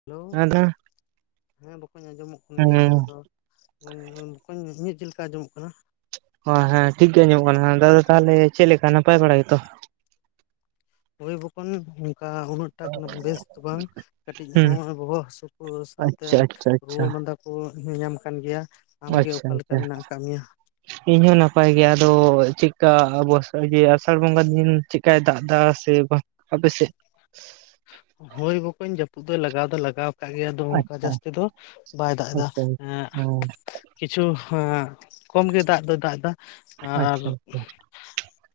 Hello ᱟᱫᱚ ᱦᱮᱸ ᱵᱟᱠᱚᱧ ᱟᱸᱡᱚᱢᱚᱜ ᱠᱟᱱ ᱜᱮᱭᱟ ᱦᱮᱸ ᱟᱫᱚ [unintelligible] ᱵᱚᱠᱚᱧ ᱤᱧᱟᱹᱜ ᱪᱮᱫ ᱞᱮᱠᱟ ᱟᱸᱡᱚᱢᱚᱜ ᱠᱟᱱᱟ ᱦᱚᱸ ᱦᱮᱸ ᱴᱷᱤᱠ ᱜᱮ ᱟᱸᱡᱚᱢᱚᱜ ᱠᱟᱱᱟ ᱟᱫᱚ ᱛᱟᱦᱚᱞᱮ ᱪᱮᱫ ᱞᱮᱠᱟ ᱱᱟᱯᱟᱭ ᱵᱟᱲᱟ ᱜᱮᱛᱚ ᱦᱳᱭ ᱵᱚᱠᱚᱧ ᱚᱱᱠᱟ ᱩᱱᱟᱹᱜ ᱴᱟᱠ ᱱᱟ ᱵᱮᱥ ᱫᱚ ᱵᱟᱝ ᱠᱟᱹᱴᱤᱡ ᱦᱩᱸ ᱦᱚᱸ ᱵᱚᱦᱚᱜ ᱦᱟ. ᱥᱩ ᱠᱚ ᱥᱟᱶ ᱛᱮ ᱟᱪᱪᱷᱟ ᱟᱪᱪᱷᱟ ᱟᱪᱪᱷᱟ ᱨᱩᱣᱟᱹ ᱢᱟᱸᱫᱟ ᱠᱚ ᱧᱟᱧᱟᱢ ᱠᱟᱱ ᱜᱮᱭᱟ ᱟᱢᱜᱮ ᱚᱠᱟ ᱞᱮᱠᱟ ᱢᱮᱱᱟᱜ ᱟᱠᱟᱫ ᱢᱮᱭᱟ ᱤᱧᱦᱚᱸ ᱱᱟᱯᱟᱭ ᱜᱮ ᱟᱫᱚ ᱪᱮᱫᱠᱟ ᱟᱵᱚ ᱡᱮ ᱟᱥᱟᱲ ᱵᱚᱸᱜᱟ ᱫᱤᱱ ᱪᱮᱜ ᱠᱟᱭ ᱫᱟᱜ ᱫᱟ ᱥᱮ ᱵᱟᱝ ᱟᱯᱮ ᱥᱮᱫ? ᱦᱳᱭ ᱵᱚᱠᱚᱧ ᱡᱟᱹᱯᱩᱫ ᱫᱚᱭ ᱞᱟᱜᱟᱣ ᱫᱚᱭ ᱞᱟᱜᱟᱣ ᱠᱟᱫ ᱜᱮᱭᱟ ᱟᱫᱚ ᱚᱱᱠᱟ ᱟᱪᱪᱷᱟ ᱡᱟᱹᱥᱛᱤ ᱫᱚ ᱵᱟᱭ ᱫᱟᱜ ᱫᱟ ᱟᱪᱪᱷᱟ ᱮᱜ ᱦᱩᱸ ᱠᱤᱪᱷᱩ ᱮᱜ ᱠᱚᱢ ᱜᱮᱭ ᱫᱟᱜ ᱫᱚᱭ ᱫᱟᱜ ᱮᱫᱟ ᱟᱨ ᱟᱪᱪᱷᱟ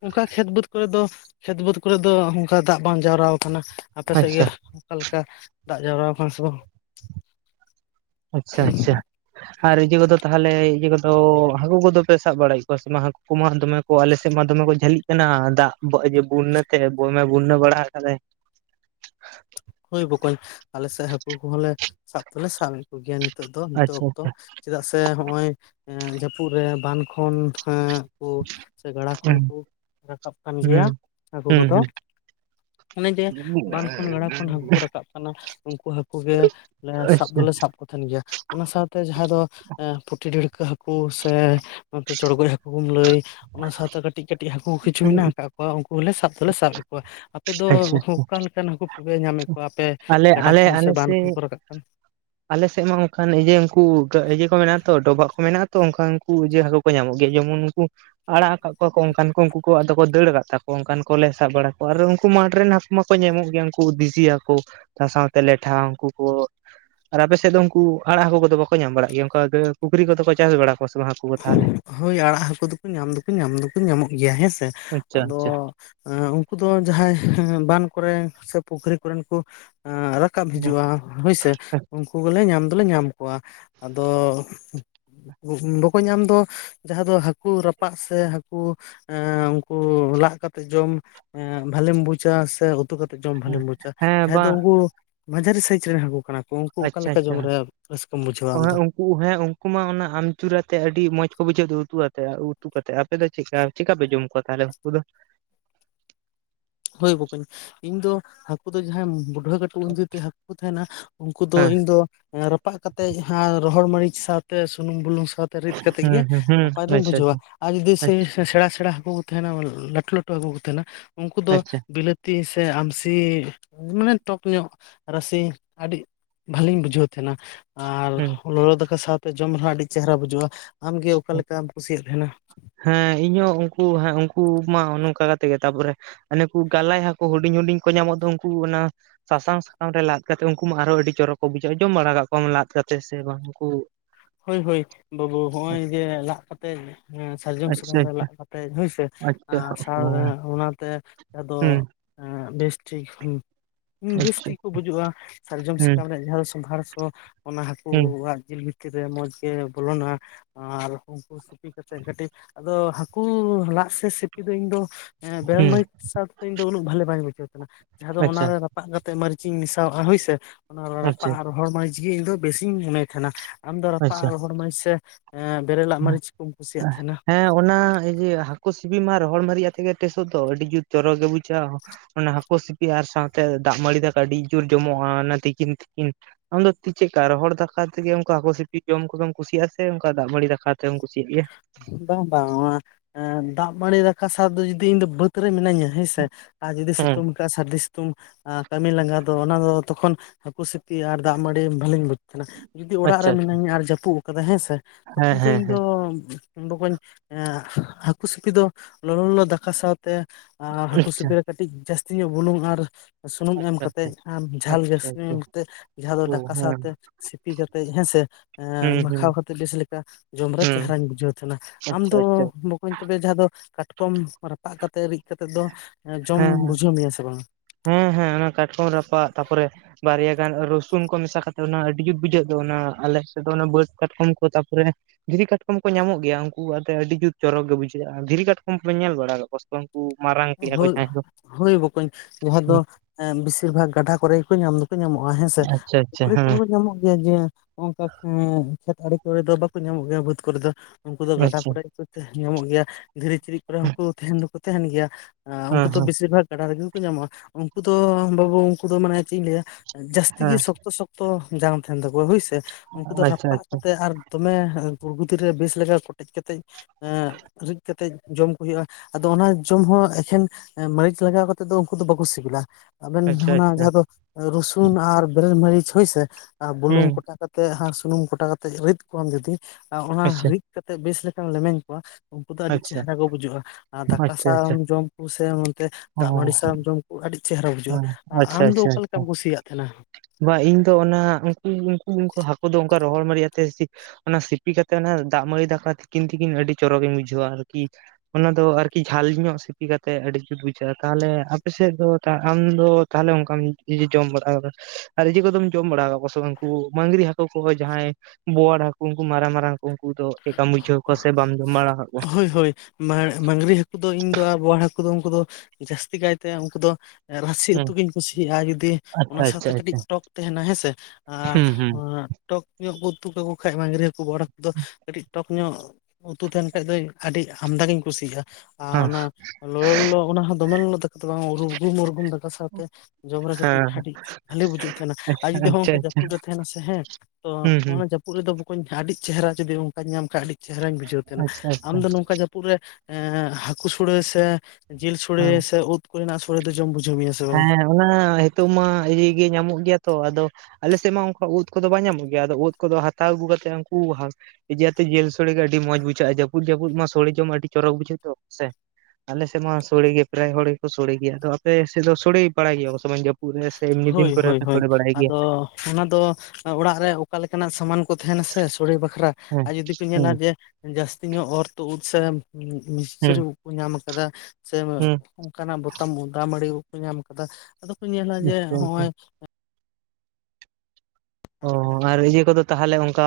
ᱚᱱᱠᱟ ᱠᱷᱮᱛ ᱵᱟᱹᱫᱽ ᱠᱚᱨᱮ ᱫᱚ ᱠᱷᱮᱛ ᱵᱟᱹᱫᱽ ᱠᱚᱨᱮ ᱫᱚ ᱚᱱᱠᱟ ᱫᱟᱜ ᱵᱟᱝ ᱡᱟᱣᱨᱟ ᱟᱠᱟᱱᱟ ᱟᱯᱮ ᱥᱮᱫ ᱟᱪᱪᱷᱟ ᱜᱮ ᱚᱠᱟ ᱞᱮᱠᱟ ᱫᱟᱜ ᱡᱟᱣᱨᱟ ᱟᱠᱟᱱᱟ ᱥᱮ ᱵᱟᱝ? ᱟᱪᱪᱷᱟ ᱟᱪᱪᱷᱟ ᱟᱨ ᱤᱡᱟᱹ ᱠᱚᱫᱚ ᱛᱟᱦᱚᱞᱮ ᱤᱡᱟᱹ ᱠᱚᱫᱚ ᱦᱟᱹᱠᱩ ᱠᱚᱫᱚ ᱯᱮ ᱥᱟᱵ ᱵᱟᱲᱟᱭ ᱮᱫ ᱠᱚᱣᱟ ᱥᱮ ᱵᱟᱝ ᱦᱟᱹᱠᱩ ᱦᱟᱸᱠᱩ ᱢᱟᱜ ᱫᱚᱢᱮ ᱠᱚ ᱟᱞᱮᱥᱮᱫ ᱢᱟ ᱫᱚᱢᱮ ᱠᱚ ᱡᱷᱟᱹᱞᱤᱜ ᱠᱟᱱᱟ ᱫᱟᱜ [unintelligible] ᱵᱩᱱᱱᱟᱹ ᱛᱮ ᱵᱚᱢ ᱮ ᱵᱩᱱᱱᱟ ᱵᱟᱲᱟ ᱟᱠᱟᱫᱟᱭ ᱦᱩᱭ ᱵᱟᱠᱚᱧ ᱟᱞᱮ ᱥᱮᱫ ᱦᱟᱹᱠᱩ ᱠᱚᱦᱚᱸ ᱞᱮ ᱥᱟᱵ ᱫᱚᱞᱮ ᱥᱟᱵ ᱮᱫ ᱠᱚᱜᱮᱭᱟ ᱱᱤᱛᱚᱜ ᱫᱚ ᱱᱤᱛᱚᱜ ᱟᱪᱪᱷᱟ ᱚᱠᱛᱚ ᱟᱪᱪᱷᱟ ᱪᱮᱫᱟᱜ ᱥᱮ ᱦᱚᱜᱼᱚᱭ ᱡᱟᱹᱯᱩᱫ ᱨᱮ ᱵᱟᱸᱱ ᱠᱷᱚᱱ ᱦᱮᱸ ᱠᱩ ᱥᱮ ᱜᱟᱰᱟ ᱠᱷᱚᱱ ᱦᱩᱸ ᱠᱚ ᱨᱟᱠᱟᱵ ᱠᱟᱱ ᱜᱮᱭᱟ ᱦᱩᱸ ᱦᱟᱸᱠᱩ ᱠᱚ ᱦᱩᱸ ᱫᱚ ᱚᱱᱮ ᱡᱮ ᱵᱟᱸᱱ ᱠᱷᱚᱱ ᱜᱟᱰᱟ ᱥᱟᱵ ᱠᱟᱱᱟ ᱩᱱᱠᱩ ᱦᱟᱸᱠᱩ ᱜᱮ ᱥᱟᱵ ᱟᱪᱪᱷᱟ ᱫᱚᱞᱮ ᱥᱟᱵ ᱛᱟᱦᱮᱱ ᱜᱮᱭᱟ ᱚᱱᱟ ᱥᱟᱶᱛᱮ ᱡᱟᱦᱟᱸᱭ ᱫᱚ ᱯᱩᱴᱤ ᱰᱟᱹᱲᱠᱟᱹ ᱦᱟᱹᱠᱩ ᱥᱮ ᱱᱚᱛᱮ ᱪᱚᱲᱜᱚᱡ ᱦᱟᱹᱠᱩ ᱠᱩᱢ ᱞᱟᱹᱭ ᱚᱱᱟ ᱥᱟᱶᱛᱮ ᱠᱟᱹᱴᱤᱡ ᱠᱟᱹᱴᱤᱡ ᱦᱟᱹᱠᱩ ᱠᱤᱪᱷᱩ ᱢᱮᱱᱟᱜ ᱟᱠᱟᱫ ᱠᱚᱣᱟ ᱩᱱᱠᱩ ᱦᱚᱸᱞᱮ ᱥᱟᱵ ᱫᱚᱞᱮ ᱥᱟᱵ ᱮᱫ ᱠᱚᱣᱟ ᱟᱯᱮ ᱫᱚ ᱟᱪᱪᱷᱟ ᱚᱠᱟ ᱞᱮᱠᱟᱱ ᱦᱟᱹᱠᱩ ᱠᱚᱯᱮ ᱧᱟᱢᱮᱫ ᱠᱚᱣᱟ ᱟᱯᱮ ᱟᱞᱮ ᱜᱟᱰᱟ ᱠᱷᱚᱱ ᱥᱮ ᱵᱟᱸᱱ ᱠᱷᱚᱱ ᱠᱚ ᱨᱟᱠᱟᱵ ᱠᱟᱱᱟ ᱟᱞᱮᱥᱮᱫ ᱢᱟ ᱚᱱᱠᱟᱱ ᱤᱡᱮ ᱩᱱᱠᱩ ᱤᱡᱟᱹ ᱠᱚ ᱢᱮᱱᱟᱜᱼᱟ ᱛᱚ ᱰᱚᱵᱟᱜ ᱠᱚ ᱢᱮᱱᱟᱜ ᱛᱚ ᱚᱱᱠᱟᱱ ᱩᱱᱠᱩ ᱤᱡᱟᱹ ᱦᱟᱸᱠᱳ ᱧᱟᱢᱚᱜ ᱜᱮᱭᱟ ᱡᱮᱢᱚᱱ ᱩᱱᱠᱩ ᱟᱲᱟᱜ ᱟᱠᱟᱵ ᱠᱚ [unintelligible] ᱚᱠᱚ ᱠᱚ ᱚᱱᱠᱟᱱ ᱠᱚ ᱩᱱᱠᱩ ᱠᱚ ᱟᱫᱚ ᱠᱚ ᱫᱟᱹᱲ ᱟᱠᱟᱫ ᱛᱟᱠᱚᱣᱟ ᱚᱱᱠᱟᱱ ᱠᱚᱞᱮ ᱥᱟᱵ ᱵᱟᱲᱟ ᱠᱚᱣᱟ ᱟᱨ ᱩᱱ [inaudible] ᱠᱩ ᱢᱟᱴᱷ ᱨᱮᱱ ᱦᱟᱹᱠᱩ ᱢᱟᱠᱚ ᱧᱟᱢᱚᱜ ᱜᱮᱭᱟ ᱩᱱᱠᱩ ᱫᱤᱠᱩ ᱦᱟᱸᱠᱳ ᱥᱟᱶᱛᱮ ᱞᱮᱴᱷᱟ ᱩᱱᱠᱩ ᱠᱚ ᱟᱨ ᱟᱯᱮ ᱥᱮᱫ ᱫᱚ ᱩᱱᱠᱩ ᱟᱲᱟᱜ ᱦᱟᱹᱠᱳ ᱠᱚ ᱫᱚ ᱵᱟᱠᱚ ᱧᱟᱢ ᱵᱟᱲᱟᱜ ᱜᱮᱭᱟ ᱚᱱᱠᱟ ᱯᱩᱠᱷᱨᱤ ᱠᱚ ᱫᱚ ᱠᱚ ᱪᱟᱥ ᱵᱟᱲᱟ ᱠᱚᱣᱟ ᱥᱮ ᱵᱟᱝ ᱦᱟᱹᱠᱩ ᱠᱚ ᱛᱟᱦᱚᱞᱮ ᱦᱳᱭ ᱟᱲᱟᱜ ᱦᱟᱹᱠᱩ ᱫᱚᱠᱚ ᱧᱟᱢ ᱫᱚᱠᱚ ᱧᱟᱢ ᱫᱚᱠᱚ ᱧᱟᱢᱚᱜ ᱜᱮᱭᱟ ᱦᱮᱸᱥᱮ ᱟᱪᱪᱷᱟ ᱟᱫᱚ ᱟᱪᱪᱷᱟ ᱩᱱᱠᱩ ᱫᱚ ᱡᱟᱦᱟᱸᱭ ᱵᱟᱸᱱ ᱠᱚᱨᱮ ᱥᱮ ᱯᱩᱠᱷᱨᱤ ᱠᱚᱨᱮᱱ ᱠᱩ ᱨᱟ ᱨᱟᱠᱟᱢ ᱦᱤᱡᱩᱜᱼᱟ ᱦᱳᱭᱥᱮ ᱩᱱᱠᱩ ᱜᱮᱞᱮ ᱧᱟᱢ ᱫᱚᱞᱮ ᱧᱟᱢ ᱠᱚᱣᱟ ᱟᱫᱚ ᱠᱚ ᱧᱟᱢ ᱫᱚ ᱡᱟᱦᱟᱸ ᱫᱚ ᱦᱟᱠᱩ ᱨᱟᱯᱟᱜ ᱥᱮ ᱦᱟᱠᱩ ᱮ ᱩᱱᱠᱩ ᱞᱟᱜ ᱠᱟᱛᱮᱜ ᱡᱚᱢ ᱮᱸ ᱵᱷᱟᱞᱮᱢ ᱵᱩᱡᱟ ᱥᱮ ᱩᱛᱩ ᱡᱚᱢ ᱵᱷᱟᱞᱤᱢ ᱵᱩᱡᱟ ᱦᱮᱸ ᱡᱟᱦᱟᱸᱭ ᱫᱚ ᱵᱟᱝ ᱩᱱᱠᱩ ᱢᱟᱡᱷᱟᱨᱤ ᱥᱟᱭᱤᱡ ᱨᱮᱱ ᱦᱟᱠᱩ ᱠᱟᱱᱟ ᱩᱱᱠᱩ ᱚᱠᱟ ᱟᱪᱪᱷᱟ ᱞᱮᱠᱟ ᱟᱪᱪᱷᱟ ᱡᱚᱢ ᱨᱮ ᱨᱟᱹᱥᱠᱟᱹᱢ ᱵᱩᱡᱷᱟᱹᱣᱟ ᱦᱮᱸ ᱟᱢᱫᱚ ᱩᱱᱠᱩ ᱦᱮᱸ ᱩᱱᱠᱩ ᱢᱟ ᱚᱱᱟ ᱟᱢᱪᱩᱨ ᱟᱛᱮ ᱟᱹᱰᱤ ᱢᱚᱸᱡᱽ ᱠᱚ ᱵᱩᱡᱷᱟᱹᱜ ᱫᱚ ᱩᱛᱩ ᱟᱛᱮ ᱩᱛᱩ ᱠᱟᱛᱮ ᱟᱯᱮᱫᱚ ᱪᱮᱫᱠᱟ ᱪᱤᱠᱟ ᱯᱮ ᱡᱩᱢ ᱠᱚᱣᱟ ᱛᱟᱦᱞᱮ ᱩᱱᱠᱩ ᱫᱚ ᱦᱳᱭ ᱵᱚᱠᱚᱧ ᱤᱧ ᱫᱚ ᱦᱟᱹᱠᱩ ᱫᱚ ᱡᱟᱦᱟᱸᱭᱮᱢ ᱵᱩᱰᱷᱟᱹ ᱠᱟᱹᱴᱩᱵ [unintelligible] ᱦᱟᱸᱠᱩ ᱠᱚ ᱛᱟᱦᱮᱱᱟ ᱩᱱᱠᱩ ᱫᱚ ᱦᱮᱸ ᱤᱧ ᱫᱚ ᱨᱟᱯᱟᱜ ᱠᱟᱛᱮ ᱛᱮᱡ ᱦᱟᱸ ᱨᱚᱦᱚᱲ ᱢᱟᱹᱨᱤᱡ ᱥᱟᱶᱛᱮ ᱥᱩᱱᱩᱢ ᱵᱩᱞᱩᱝ ᱥᱟᱶᱛᱮ ᱨᱤᱫ ᱠᱟᱛᱮ ᱦᱩᱸ ᱜᱮ ᱦᱩᱸ ᱦᱩᱸ ᱱᱟᱯᱟᱭ ᱫᱚᱧ ᱟᱪᱪᱷᱟ ᱵᱩᱡᱷᱟᱹᱣᱟ ᱟᱪᱪᱷᱟ ᱟᱨ ᱡᱩᱫᱤ ᱥᱮ ᱟᱪᱪᱷᱟ ᱥᱮᱬᱟ ᱥᱮᱬᱟ ᱦᱟᱹᱠᱩ ᱛᱟᱦᱮᱱᱟ ᱞᱟᱹᱴᱩ ᱞᱟᱹᱴᱩ ᱦᱟᱹᱠᱩ ᱠᱚ ᱛᱟᱦᱮᱱᱟ ᱩᱱᱠᱩ ᱫᱚ [inaudible] ᱵᱤᱞᱟᱹᱛᱤ ᱥᱮ ᱟᱢᱥᱤ ᱢᱟᱱᱮ ᱴᱚᱠ ᱧᱚᱜ ᱨᱟᱥᱮ ᱟᱹᱰᱤ ᱵᱷᱟᱞᱤᱧ ᱵᱩᱡᱷᱟᱹᱣ ᱛᱟᱦᱮᱸᱱᱟ ᱟᱨ ᱦᱩᱸ ᱞᱚᱞᱚ ᱫᱟᱠᱟ ᱥᱟᱶᱛᱮ ᱡᱚᱢ ᱨᱮᱦᱚᱸ ᱟᱹᱰᱤ ᱪᱮᱦᱨᱟ ᱵᱩᱡᱩᱜᱼᱟ᱾ ᱟᱢᱜᱮ ᱚᱠᱟ ᱦᱩᱸ ᱞᱮᱠᱟᱢ ᱠᱩᱥᱤᱭᱟᱜ ᱛᱟᱦᱮᱱᱟ ᱦᱮᱸ ᱤᱧ ᱦᱚᱸ ᱩᱱᱠᱩ ᱦᱮᱸ ᱩᱱᱠᱩ ᱢᱟ ᱱᱚᱝᱠᱟ ᱠᱟᱛᱮ ᱜᱮ ᱛᱟᱯᱚᱨᱮ ᱚᱱᱮᱠᱩ ᱜᱟᱞᱟᱭ ᱦᱟᱠᱳ ᱦᱩᱰᱤᱧ ᱦᱩᱰᱤᱧ ᱠᱚ ᱧᱟᱢᱚᱜ ᱫᱚ ᱩᱱᱠᱩ ᱚᱱᱟ ᱥᱟᱥᱟᱝ ᱥᱟᱠᱟᱢ ᱨᱮ ᱞᱟᱫ ᱠᱟᱛᱮ ᱩᱱᱠᱩ ᱢᱟ ᱟᱨᱦᱚᱸ ᱟᱹᱰᱤ ᱪᱚᱨᱚᱠ ᱠᱚ ᱵᱩᱡᱷᱟᱹᱜᱼᱟ᱾ ᱡᱚᱢ ᱵᱟᱲᱟ ᱠᱟᱜ ᱠᱚᱣᱟᱢ ᱞᱟᱫ ᱠᱟᱛᱮ ᱥᱮ ᱵᱟᱝ ᱩᱱᱠᱩ ᱦᱳᱭ ᱦᱳᱭ ᱵᱟᱹᱵᱩ ᱱᱚᱦᱚᱭ ᱜᱮ ᱞᱟᱜ ᱠᱟᱛᱮ ᱥᱟᱨᱡᱚᱢ ᱟᱪᱪᱷᱟ ᱥᱟᱠᱟᱢ ᱨᱮ ᱟᱪᱪᱷᱟ ᱞᱟᱜ ᱠᱟᱛᱮᱫ ᱦᱳᱭᱥᱮ ᱟ ᱟᱪᱪᱷᱟ ᱚ ᱚᱱᱟᱛᱮ ᱟᱫᱚ ᱦᱩᱸ ᱦᱮᱸ ᱵᱮᱥ ᱴᱷᱤᱠ ᱦᱩᱸ ᱵᱮᱥ ᱟᱪᱪᱷᱟ ᱴᱷᱤᱠ ᱠᱚ ᱵᱩᱡᱩᱜᱼᱟ ᱥᱟᱨᱡᱚᱢ ᱦᱩᱸ ᱥᱟᱠᱟᱢ ᱨᱮᱭᱟᱜ ᱡᱟᱦᱟᱸ ᱫᱚ ᱥᱚᱸᱫᱷᱟᱲ ᱥᱚ ᱚᱱᱟ ᱦᱩᱸ ᱦᱟᱹᱠᱩᱣᱟᱜ ᱡᱤᱞ ᱵᱷᱤᱛᱤᱨ ᱨᱮ ᱢᱚᱡᱽ ᱜᱮ ᱵᱚᱞᱚᱱᱟ ᱟᱨ ᱩᱱᱠᱩ ᱥᱤᱯᱤ ᱠᱟᱛᱮᱫ ᱠᱟᱹᱴᱤᱡ ᱟᱫᱚ ᱦᱟᱹᱠᱩ ᱞᱟᱜ ᱥᱮ ᱥᱤᱯᱤ ᱫᱚ ᱤᱧ ᱫᱚ ᱦᱮᱸ ᱵᱮᱨᱮᱞ ᱦᱩᱸ ᱢᱟᱹᱨᱤᱡ ᱥᱟᱶᱛᱮ ᱤᱧ ᱫᱚ ᱩᱱᱟᱹᱜ ᱵᱷᱟᱞᱮ ᱵᱟᱹᱧ ᱵᱩᱡᱷᱟᱹᱣ ᱛᱟᱦᱮᱱᱟ ᱡᱟᱦᱟᱸ ᱫᱚ ᱟᱪᱪᱷᱟ ᱚᱱᱟᱨᱮ ᱨᱟᱯᱟᱜ ᱠᱟᱛᱮᱫ ᱢᱟᱹᱨᱤᱪ ᱤᱧ ᱢᱮᱥᱟᱣᱟᱜᱼᱟ ᱦᱳᱭᱥᱮ ᱚᱱᱟ ᱨᱟᱯᱟᱜ ᱟᱪᱪᱷᱟ ᱟᱨ ᱨᱚᱦᱚᱲ ᱢᱟᱹᱨᱤᱪ ᱜᱮ ᱤᱧ ᱫᱚ ᱵᱮᱥᱤᱧ ᱢᱚᱱᱮᱭ ᱛᱟᱦᱮᱱᱟ᱾ ᱟᱢ ᱫᱚ ᱟᱪᱪᱷᱟ ᱨᱟᱯᱟᱜ ᱨᱚᱦᱚᱲ ᱢᱟᱹᱨᱤᱪ ᱥᱮ ᱵᱮᱨᱮᱞᱟᱜ ᱢᱟᱹᱨᱤᱪ ᱠᱚᱢ ᱠᱩᱥᱤᱭᱟᱜ ᱛᱟᱦᱮᱱᱟ ᱦᱮᱸ ᱚᱱᱟ ᱤᱡᱟᱹ ᱦᱟᱹᱠ ᱦᱟᱠᱳ [inaudible] ᱥᱤᱵᱤ ᱢᱟ ᱨᱚᱦᱚᱲ ᱢᱟᱹᱨᱤᱡ ᱟᱛᱮᱜ ᱜᱮ ᱴᱮᱥᱚᱜ ᱫᱚ ᱟᱹᱰᱤ ᱡᱩᱛ ᱪᱚᱨᱚᱠ ᱜᱮ ᱵᱩᱡᱷᱟᱹᱜᱼᱟ᱾ ᱚᱱᱟ ᱦᱟᱹᱠᱩ ᱥᱤᱯᱤ ᱟᱨ ᱥᱟᱶᱛᱮ ᱫᱟᱜ ᱢᱟᱹᱲᱤ ᱫᱟᱠᱟ ᱟᱹᱰᱤ ᱡᱳᱨ ᱡᱚᱢᱚᱜᱼᱟ ᱚᱱᱟ ᱛᱤᱠᱤᱱ ᱛᱤᱠᱤᱱ ᱟᱢᱫᱚ ᱪᱮᱫᱠᱟ ᱨᱚᱦᱚᱲ ᱫᱟᱠᱟ ᱛᱮᱜᱮ ᱚᱱᱠᱟ ᱦᱟᱹᱠᱩ ᱥᱤᱯᱤ ᱡᱚᱢ ᱠᱚᱫᱚᱢ ᱠᱩᱥᱟᱜᱼᱟ ᱥᱮ ᱚᱱᱠᱟ ᱫᱟᱜ ᱢᱟᱹᱲᱤ ᱫᱟᱠᱟ ᱠᱟᱛᱮᱢ ᱠᱩᱥᱤᱭᱟᱜ ᱜᱮᱭᱟ ᱵᱟᱝ ᱵᱟᱝ ᱚᱱᱟ ᱫᱟᱜ ᱢᱟᱹᱲᱤ ᱫᱟᱠᱟ ᱥᱟᱣ ᱫᱚ ᱡᱩᱫᱤ ᱤᱧ ᱫᱚ ᱵᱟᱹᱫᱽ ᱨᱮ ᱢᱤᱱᱟᱹᱧᱟ ᱦᱮᱸ ᱥᱮ ᱟᱨ ᱡᱩᱫᱤ ᱦᱮᱸ ᱥᱤᱛᱩᱝ ᱠᱟᱜᱼᱟ ᱥᱟᱹᱨᱫᱤ ᱥᱤᱛᱩᱝ ᱠᱟᱹᱢᱤ ᱞᱟᱸᱜᱟ ᱫᱚ ᱚᱱᱟ ᱫᱚ ᱛᱚᱠᱷᱚᱱ ᱦᱟᱹᱠᱩ ᱥᱤᱯᱤ ᱟᱨ ᱫᱟᱜ ᱢᱟᱹᱲᱤ ᱵᱷᱟᱹᱞᱤᱧ ᱵᱩᱡ ᱛᱟᱸᱦᱮᱱᱟ ᱡᱩᱫᱤ ᱚᱲᱟᱜ ᱨᱮ ᱟᱪᱪᱷᱟ ᱢᱤᱱᱟᱹᱧᱟ ᱟᱨ ᱡᱟᱹᱯᱩᱫ ᱠᱟᱫᱟ ᱦᱮᱸ ᱥᱮ ᱦᱮᱸ ᱛᱚᱠᱷᱚᱱ ᱫᱚ ᱦᱮᱸ ᱤᱧ ᱫᱚ ᱦᱮᱸ ᱵᱚᱠᱚᱧ ᱦᱟᱹᱠᱩ ᱥᱤᱯᱤ ᱫᱚ ᱞᱚᱞᱚ ᱞᱚᱞᱚ ᱫᱟᱠᱟ ᱥᱟᱶᱛᱮ ᱟᱨ ᱦᱟᱹᱠᱩ ᱟᱪᱪᱷᱟ ᱥᱤᱯᱤ ᱨᱮ ᱠᱟᱹᱴᱤᱡ ᱡᱟᱹᱥᱛᱤ ᱧᱚᱜ ᱵᱩᱞᱩᱝ ᱟᱨ ᱥᱩᱱᱩᱢ ᱮᱢ ᱟᱪᱪᱷᱟ ᱠᱟᱛᱮᱜ ᱟᱪᱪᱷᱟ ᱟᱢ ᱡᱷᱟᱞ ᱟᱪᱪᱷᱟ ᱡᱟᱹᱥᱛᱤ ᱮᱢ ᱟᱪᱪᱷᱟ ᱠᱟᱛᱮᱜ ᱡᱷᱟᱞ ᱚ ᱫᱟᱠᱟ ᱦᱮᱸ ᱥᱟᱶᱛᱮ ᱥᱤᱯᱤ ᱠᱟᱛᱮᱜ ᱦᱮᱸ ᱥᱮ ᱦᱩᱸ ᱦᱩᱸ ᱢᱟᱠᱷᱟᱣ ᱠᱟᱛᱮᱜ ᱵᱮᱥ ᱞᱮᱠᱟ ᱡᱚᱢ ᱨᱮ ᱦᱩᱸ ᱪᱮᱦᱮᱨᱟᱧ ᱵᱩᱡ ᱛᱟᱦᱮᱸᱱᱟ ᱟᱢ ᱟᱪᱪᱷᱟ ᱟᱪᱪᱷᱟ ᱫᱚ ᱵᱚᱠᱚᱧ ᱛᱚᱵᱮ ᱡᱟᱦᱟᱸ ᱫᱚ ᱠᱟᱴᱠᱚᱢ ᱨᱟᱯᱟᱜ ᱠᱟᱛᱮ ᱨᱤᱜ ᱠᱟᱛᱮᱫ ᱫᱚ ᱡᱚᱢ ᱦᱮᱸ ᱵᱩᱡᱷᱟᱹᱣ ᱢᱮᱭᱟ ᱥᱮ ᱵᱟᱝ ᱦᱮᱸ ᱦᱮᱸ ᱚᱱᱟ ᱠᱟᱴᱠᱚᱢ ᱨᱟᱯᱟᱜ ᱛᱟ ᱯᱚᱨᱮ ᱵᱟᱨᱮᱭᱟ ᱜᱟᱱ ᱨᱚᱥᱩᱱ ᱠᱚ ᱢᱮᱥᱟ ᱠᱟᱛᱮ ᱚᱱᱟ, ᱟᱹᱰᱤ ᱡᱩᱛ ᱵᱩᱡᱷᱟᱹᱜ ᱫᱚ ᱚᱱᱟ ᱟᱞᱮ ᱥᱮᱫ ᱫᱚ ᱚᱱᱟ ᱵᱟᱹᱫ ᱠᱟᱴᱠᱚᱢ ᱠᱚ, ᱛᱟᱯᱚᱨᱮ ᱫᱷᱤᱨᱤ ᱠᱟᱴᱠᱚᱢ ᱠᱚ ᱧᱟᱢᱚᱜ ᱜᱮᱭᱟ ᱩᱱᱠᱩ ᱟᱛᱮ ᱟᱹᱰᱤ ᱡᱩᱛ ᱪᱚᱨᱚᱠ ᱜᱮ ᱵᱩᱡᱷᱟᱹᱜᱼᱟ ᱟᱨ ᱫᱷᱤᱨᱤ ᱠᱟᱴᱠᱚᱢ ᱯᱮ ᱧᱮᱞ ᱵᱟᱲᱟ ᱠᱟᱜ ᱠᱚᱣᱟ ᱥᱮ ᱩᱱᱠᱩ ᱢᱟᱨᱟᱝ ᱜᱮᱭᱟ ᱠᱚ ᱡᱟᱦᱟᱸᱭ ᱫᱚ ᱦᱩᱭ ᱵᱚᱠᱚᱧ ᱡᱟᱦᱟᱸ ᱫᱚ ᱵᱮᱥᱤᱨ ᱵᱷᱟᱜᱽ ᱜᱟᱰᱟ ᱠᱚᱨᱮ ᱜᱮᱠᱚ ᱧᱟᱢ ᱧᱟᱢᱚᱜᱼᱟ ᱦᱮᱸ ᱥᱮ ᱟᱪᱪᱷᱟ ᱟᱨ ᱟᱪᱪᱷᱟ ᱯᱩᱠᱷᱨᱤ ᱦᱮᱸ ᱠᱚᱦᱚᱸ ᱧᱟᱢᱚᱜ ᱜᱮᱭᱟ ᱡᱮ ᱚᱱᱠᱟ ᱠᱷᱮᱛ ᱟᱲᱮ ᱠᱚᱨᱮ ᱫᱚ ᱵᱟᱠᱚ ᱧᱟᱢᱚᱜ ᱜᱮᱭᱟ ᱵᱟᱹᱫᱽ ᱠᱚᱨᱮ ᱫᱚ ᱩᱱᱠᱩ ᱫᱚ ᱜᱟᱰᱟ ᱟᱪᱪᱷᱟ ᱠᱚᱨᱮ ᱫᱚ ᱛᱮ ᱧᱟᱢᱚᱜ ᱜᱮᱭᱟ ᱫᱷᱤᱨᱤ ᱪᱤᱨᱪᱤᱡ ᱠᱚᱨᱮ ᱦᱚᱸᱠᱩ ᱛᱟᱸᱦᱮᱱ ᱫᱚᱠᱚ ᱛᱟᱸᱦᱮᱱ ᱜᱮᱭᱟ ᱩᱱᱠᱩ ᱦᱮᱸ ᱫᱚ ᱦᱮᱸ ᱵᱮᱥᱤᱨ ᱵᱷᱟᱜ ᱠᱟᱰᱟ ᱨᱮᱜᱮ ᱠᱚ ᱧᱟᱢᱚᱜᱼᱟ ᱩᱱᱠᱩ ᱫᱚ ᱵᱟᱹᱵᱩ ᱩᱱᱠᱩ ᱫᱚ ᱢᱟᱱᱮ ᱪᱮᱫ ᱤᱧ ᱞᱟᱹᱭᱟ ᱡᱟᱹᱥᱛᱤ ᱜᱤ ᱦᱮᱸ ᱥᱚᱠᱛᱚ ᱥᱚᱠᱛᱚ ᱡᱟᱝ ᱛᱟᱸᱦᱮᱱ ᱛᱟᱠᱚᱣᱟ ᱦᱩᱭ ᱥᱮ ᱩᱱᱠᱩ ᱫᱚ ᱟᱪᱪᱷᱟ ᱨᱟᱯᱟᱜ ᱟᱪᱪᱷᱟ ᱠᱟᱛᱮ ᱟᱨ ᱫᱚᱢᱮ ᱜᱩᱲᱜᱩ ᱫᱷᱤᱨᱤ ᱨᱮ ᱵᱤᱥ ᱞᱮᱠᱟ ᱠᱚᱴᱮᱡ ᱠᱟᱛᱮᱡ ᱦᱮᱸ ᱨᱤᱫ ᱠᱟᱛᱮᱜ ᱡᱚᱢ ᱠᱚ ᱦᱩᱭᱩᱜᱼᱟ ᱟᱫᱚ ᱚᱱᱟ ᱡᱚᱢ ᱦᱚᱸ ᱮᱠᱷᱮᱱ ᱢᱟᱹᱨᱤᱪ ᱞᱟᱜᱟᱣ ᱠᱟᱛᱮ ᱫᱚ ᱩᱱᱠᱩ ᱫᱚ ᱵᱟᱠᱚ ᱥᱤᱵᱤᱞᱟ ᱟᱵᱮᱱ ᱟᱪᱪᱷᱟ ᱚᱱᱟ ᱟᱪᱪᱷᱟ ᱡᱟᱦᱟᱸ ᱫᱚ ᱨᱚᱥᱩᱱ ᱟᱨ ᱵᱮᱨᱮᱞ ᱢᱟᱹᱨᱤᱪ ᱦᱳᱭ ᱥᱮ ᱟᱨ ᱵᱩᱞᱩᱝ ᱦᱩᱸ ᱠᱚᱴᱟ ᱠᱟᱛᱮ ᱛᱮ ᱦᱟᱸ ᱥᱩᱱᱩᱢ ᱠᱚᱴᱟ ᱠᱟᱛᱮᱫ ᱨᱤᱫ ᱠᱚᱣᱟᱢ ᱡᱩᱫᱤ ᱟᱨ ᱚᱱᱟ ᱟᱪᱪᱷᱟ ᱨᱤᱫ ᱠᱟᱛᱮ ᱵᱮᱥ ᱞᱮᱠᱟᱢ ᱞᱮᱢᱮᱧ ᱩᱱᱠᱩ ᱫᱚ ᱟᱹᱰᱤ ᱟᱪᱪᱷᱟ ᱪᱮᱦᱮᱨᱟ ᱠᱚ ᱵᱩᱡᱷᱟᱹᱜᱼᱟ ᱟᱨ ᱫᱟᱠᱟ ᱟᱪᱪᱷᱟ ᱥᱟᱣ ᱟᱪᱪᱷᱟ ᱡᱚᱢ ᱥᱮ ᱚᱱᱛᱮ ᱚ ᱫᱟᱜ ᱢᱟᱹᱲᱤ ᱥᱟᱣ ᱡᱚᱢ ᱠᱚ ᱟᱹᱰᱤ ᱪᱮᱦᱮᱨᱟ ᱚ ᱵᱩᱡᱟᱹᱜᱼᱟ ᱟᱪᱪᱷᱟ ᱟᱢ ᱫᱚ ᱟᱪᱪᱷᱟ ᱚᱠᱟ ᱟᱪᱪᱷᱟ ᱞᱮᱠᱟᱢ ᱠᱩᱥᱤᱭᱟᱜ ᱛᱟᱸᱦᱮᱱᱟ ᱵᱟ ᱤᱧ ᱫᱚ ᱚᱱᱟ ᱩᱱᱠᱩ ᱩᱱᱠᱩ ᱩᱱᱠᱩ ᱦᱟᱹᱠᱩ ᱫᱚ ᱚᱱᱠᱟ ᱨᱚᱦᱚᱲ ᱢᱟᱹᱨᱤᱡ ᱟᱛᱮ ᱚᱱᱟ ᱥᱤᱯᱤ ᱠᱟᱛᱮᱫ ᱚᱱᱟ ᱫᱟᱜ ᱢᱟᱹᱲᱤ ᱫᱟᱠᱟ ᱛᱤᱠᱤᱱ ᱛᱤᱠᱤᱱ ᱟᱹᱰᱤ ᱪᱚᱨᱚᱠᱤᱧ ᱵᱩᱡᱷᱟᱹᱣᱟ ᱟᱨᱠᱤ ᱚᱱᱟ ᱫᱚ ᱟᱨᱠᱤ ᱡᱷᱟᱹᱞ ᱧᱚᱜ ᱥᱤᱯᱤ ᱠᱟᱛᱮᱫ ᱟᱹᱰᱤ ᱡᱩᱛ ᱵᱩᱡᱷᱟᱹᱜᱼᱟ ᱛᱟᱦᱚᱞᱮ ᱟᱯᱮ ᱥᱮᱫ ᱫᱚ ᱫᱟ ᱟᱢ ᱫᱚ ᱛᱟᱦᱚᱞᱮ ᱚᱱᱠᱟᱢ ᱡᱚᱢ ᱵᱟᱲᱟ ᱠᱟᱫᱟ ᱟᱨ ᱤᱡᱮ ᱠᱚᱫᱚᱢ ᱡᱚᱢ ᱵᱟᱲᱟ ᱠᱟᱜ ᱠᱚᱣᱟ ᱥᱮᱵᱟᱝ ᱩᱱᱠᱩ ᱢᱟᱹᱝᱨᱤ ᱦᱟᱹᱠᱩ ᱩᱱᱠᱩ ᱠᱚᱦᱚᱸ ᱡᱟᱦᱟᱸᱭ ᱵᱳᱣᱟᱲ ᱦᱟᱹᱠᱩ ᱩᱱᱠᱩ ᱢᱟᱨᱟᱝ ᱢᱟᱨᱟᱝ ᱩᱱᱠᱩ ᱫᱚ ᱪᱮᱠᱟᱢ ᱵᱩᱡᱷᱟᱹᱣ ᱠᱚᱣᱟ ᱥᱮ ᱵᱟᱢ ᱡᱚᱢ ᱵᱟᱲᱟ ᱠᱟᱜ ᱠᱚᱣᱟ ᱦᱳᱭ ᱦᱳᱭ᱾ ᱢᱟᱝᱨᱤ ᱦᱟᱹᱠᱩ ᱫᱚ ᱤᱧ ᱫᱚ ᱵᱚᱣᱟᱲ ᱦᱟᱹᱠᱩ ᱫᱚ ᱩᱱᱠᱩ ᱫᱚ ᱡᱟᱹᱥᱛᱤ ᱠᱟᱭ ᱛᱮ ᱩᱱᱠᱩ ᱫᱚ ᱨᱟᱥᱮ ᱦᱩᱸ ᱩᱛᱩ ᱜᱤᱧ ᱠᱩᱥᱤᱭᱟᱜᱼᱟ ᱡᱩᱫᱤ ᱟᱪᱪᱷᱟ ᱚᱱᱟ ᱥᱟᱶᱛᱮ ᱟᱪᱪᱷᱟ ᱠᱟᱹᱴᱤᱡ ᱟᱪᱪᱷᱟ ᱴᱚᱠ ᱛᱟᱸᱦᱮᱱᱟ ᱦᱮᱸ ᱥᱮ ᱟᱨ ᱦᱩᱸ ᱦᱩᱸ ᱴᱚᱠ ᱧᱚᱜ ᱠᱚ ᱩᱛᱩ ᱠᱟᱠᱚ ᱠᱷᱟᱡ ᱢᱟᱝᱨᱤ ᱦᱟᱹᱠᱩ ᱵᱚᱣᱟᱲ ᱦᱟᱹᱠᱩ ᱫᱚ ᱠᱟᱹᱴᱤᱡ ᱴᱚᱠ ᱧᱚᱜ ᱩᱛᱩ ᱛᱟᱸᱦᱮᱱ ᱠᱷᱟᱡ ᱫᱚ ᱟᱹᱰᱤ ᱟᱢᱫᱟ ᱜᱤᱧ ᱠᱩᱥᱤᱭᱟᱜᱼᱟ ᱟᱨ ᱦᱮᱸ ᱚᱱᱟ ᱞᱚᱞᱚ ᱚᱱᱟ ᱦᱚᱸ ᱫᱚᱢᱮ ᱞᱚᱞᱚ ᱫᱟᱠᱟ ᱫᱚ ᱵᱟᱝ ᱩᱨᱜᱩᱢ ᱩᱨᱜᱩᱢ ᱫᱟᱠᱟ ᱥᱟᱶᱛᱮ ᱡᱚᱢ ᱨᱮ ᱠᱟᱹᱴᱤᱡ ᱦᱮᱸ ᱠᱟᱹᱴᱤᱡ ᱵᱷᱟᱹᱞᱤ ᱵᱩᱡᱟᱹᱜ ᱛᱟᱸᱦᱮᱱᱟ ᱟᱨ ᱡᱩᱫᱤ ᱦᱚᱸᱜ ᱟᱪᱪᱷᱟ ᱚᱝᱠᱟ ᱟᱪᱪᱷᱟ ᱡᱟᱹᱯᱩᱫ ᱨᱮ ᱛᱟᱸᱦᱮᱱᱟ ᱥᱮ ᱦᱮᱸ ᱛᱚ ᱦᱩᱸ ᱦᱚᱸᱜ ᱦᱩᱸ ᱱᱚᱣᱟ ᱡᱟᱹᱯᱩ ᱩᱱ ᱨᱮᱫᱚ ᱵᱚᱠᱚᱧ ᱟᱹᱰᱤ ᱪᱮᱦᱮᱨᱟ ᱡᱩᱫᱤ ᱚᱱᱠᱟᱧ ᱧᱟᱢ ᱠᱷᱟᱡ ᱟᱹᱰᱤ ᱪᱮᱦᱮᱨᱟᱧ ᱵᱩᱡᱷᱟᱹᱣ ᱛᱟᱸᱦᱮᱱᱟ, ᱟᱪᱪᱷᱟ ᱟᱪᱪᱷᱟ ᱟᱢ ᱫᱚ ᱱᱚᱝᱠᱟ ᱯᱩᱨᱮ ᱮᱸ ᱦᱟᱹᱠᱩ ᱥᱚᱲᱮ ᱥᱮ ᱡᱤᱞ ᱦᱮᱸ ᱥᱚᱲᱮ ᱥᱮ ᱩᱫ ᱠᱚᱨᱮᱱᱟᱜ ᱥᱚᱲᱮ ᱫᱚ ᱡᱚᱢ ᱵᱩᱡᱷᱟᱹᱣ ᱢᱮᱭᱟ ᱵᱟᱝ? ᱦᱮᱸ ᱚᱱᱟ ᱦᱤᱛᱳᱜ ᱢᱟ ᱤᱭᱟᱜᱮ ᱧᱟᱢᱚᱜ ᱜᱮᱭᱟ ᱛᱚ, ᱟᱫᱚ ᱟᱞᱮ ᱥᱮᱫ ᱢᱟ ᱚᱱᱠᱟ ᱩᱫ ᱠᱚᱫᱚ ᱵᱟᱝ ᱧᱟᱢᱚᱜ ᱜᱮᱭᱟ ᱟᱫᱚ ᱩᱫ ᱠᱚᱫᱚ ᱦᱟᱛᱟᱣ ᱟᱹᱜᱩ ᱠᱟᱛᱮᱫ ᱩᱱᱠᱩ ᱤᱡᱮ ᱟᱛᱮ ᱡᱤᱞ ᱥᱚᱲᱮ ᱜᱮ ᱟᱹᱰᱤ ᱢᱚᱸᱡᱽ ᱵᱩᱡᱷᱟᱹᱜᱼᱟ ᱡᱟᱹᱯᱩᱫ ᱡᱟᱹᱯᱩᱫ ᱢᱟ ᱥᱚᱲᱮ ᱡᱚᱢ ᱟᱹᱰᱤ ᱪᱚᱨᱚᱠ ᱵᱩᱡᱷᱟᱹᱜ ᱫᱚ ᱥᱮ ᱟᱞᱮ ᱥᱮᱫ ᱢᱟ ᱥᱚᱲᱮ ᱜᱮ ᱯᱨᱟᱭ ᱦᱚᱲ ᱜᱮᱠᱚ ᱥᱚᱲᱮ ᱜᱮᱭᱟ ᱟᱫᱚ ᱟᱯᱮ ᱥᱮᱫ ᱫᱚ ᱥᱚᱲᱮ ᱵᱟᱲᱟᱭ ᱜᱮᱭᱟ ᱠᱚ ᱥᱮ ᱵᱟᱝ ᱡᱟᱯ ᱯᱩᱨᱟᱹ ᱥᱮ ᱮᱢᱱᱤ ᱫᱤᱱ ᱦᱳᱭ ᱠᱚᱨᱮ ᱦᱳᱭ ᱦᱳᱭ [unintelligible] ᱵᱟᱲᱟᱭ ᱜᱮᱭᱟ ᱟᱫᱚ ᱚᱱᱟ ᱫᱚ ᱚᱲᱟᱜ ᱨᱮ ᱚᱠᱟ ᱞᱮᱠᱟᱱᱟᱜ ᱥᱟᱢᱟᱱ ᱠᱚ ᱛᱟᱦᱮᱱᱟ ᱥᱮ ᱥᱳᱲᱮ ᱵᱟᱠᱷᱨᱟ ᱟᱨ ᱦᱮᱸ ᱡᱩᱫᱤ ᱯᱮ ᱧᱮᱞᱟ ᱦᱮᱸ ᱡᱮ ᱡᱟᱹᱥᱛᱤ ᱧᱚᱜ ᱚᱨ ᱛᱩᱫ [inaudible] ᱢᱤᱥᱪᱨᱤ ᱦᱮᱸ ᱵᱟᱠᱚ ᱧᱟᱢ ᱠᱟᱫᱟ ᱥᱮ ᱦᱮᱸ ᱚᱱᱠᱟᱱᱟᱜ ᱵᱚᱛᱟᱢ [inaudible] ᱵᱟᱠᱚ ᱧᱟᱢ ᱠᱟᱫᱟ ᱟᱫᱚ ᱠᱚ ᱧᱮᱞᱟ ᱡᱮ ᱟᱪᱪᱷᱟ ᱟᱪᱪᱷᱟ ᱱᱚᱜᱼᱚᱭ ᱚ ᱫᱟᱠᱟ ᱟᱨ ᱤᱭᱟᱹ ᱠᱚᱫᱚ ᱛᱟᱦᱚᱞᱮ ᱚᱱᱠᱟ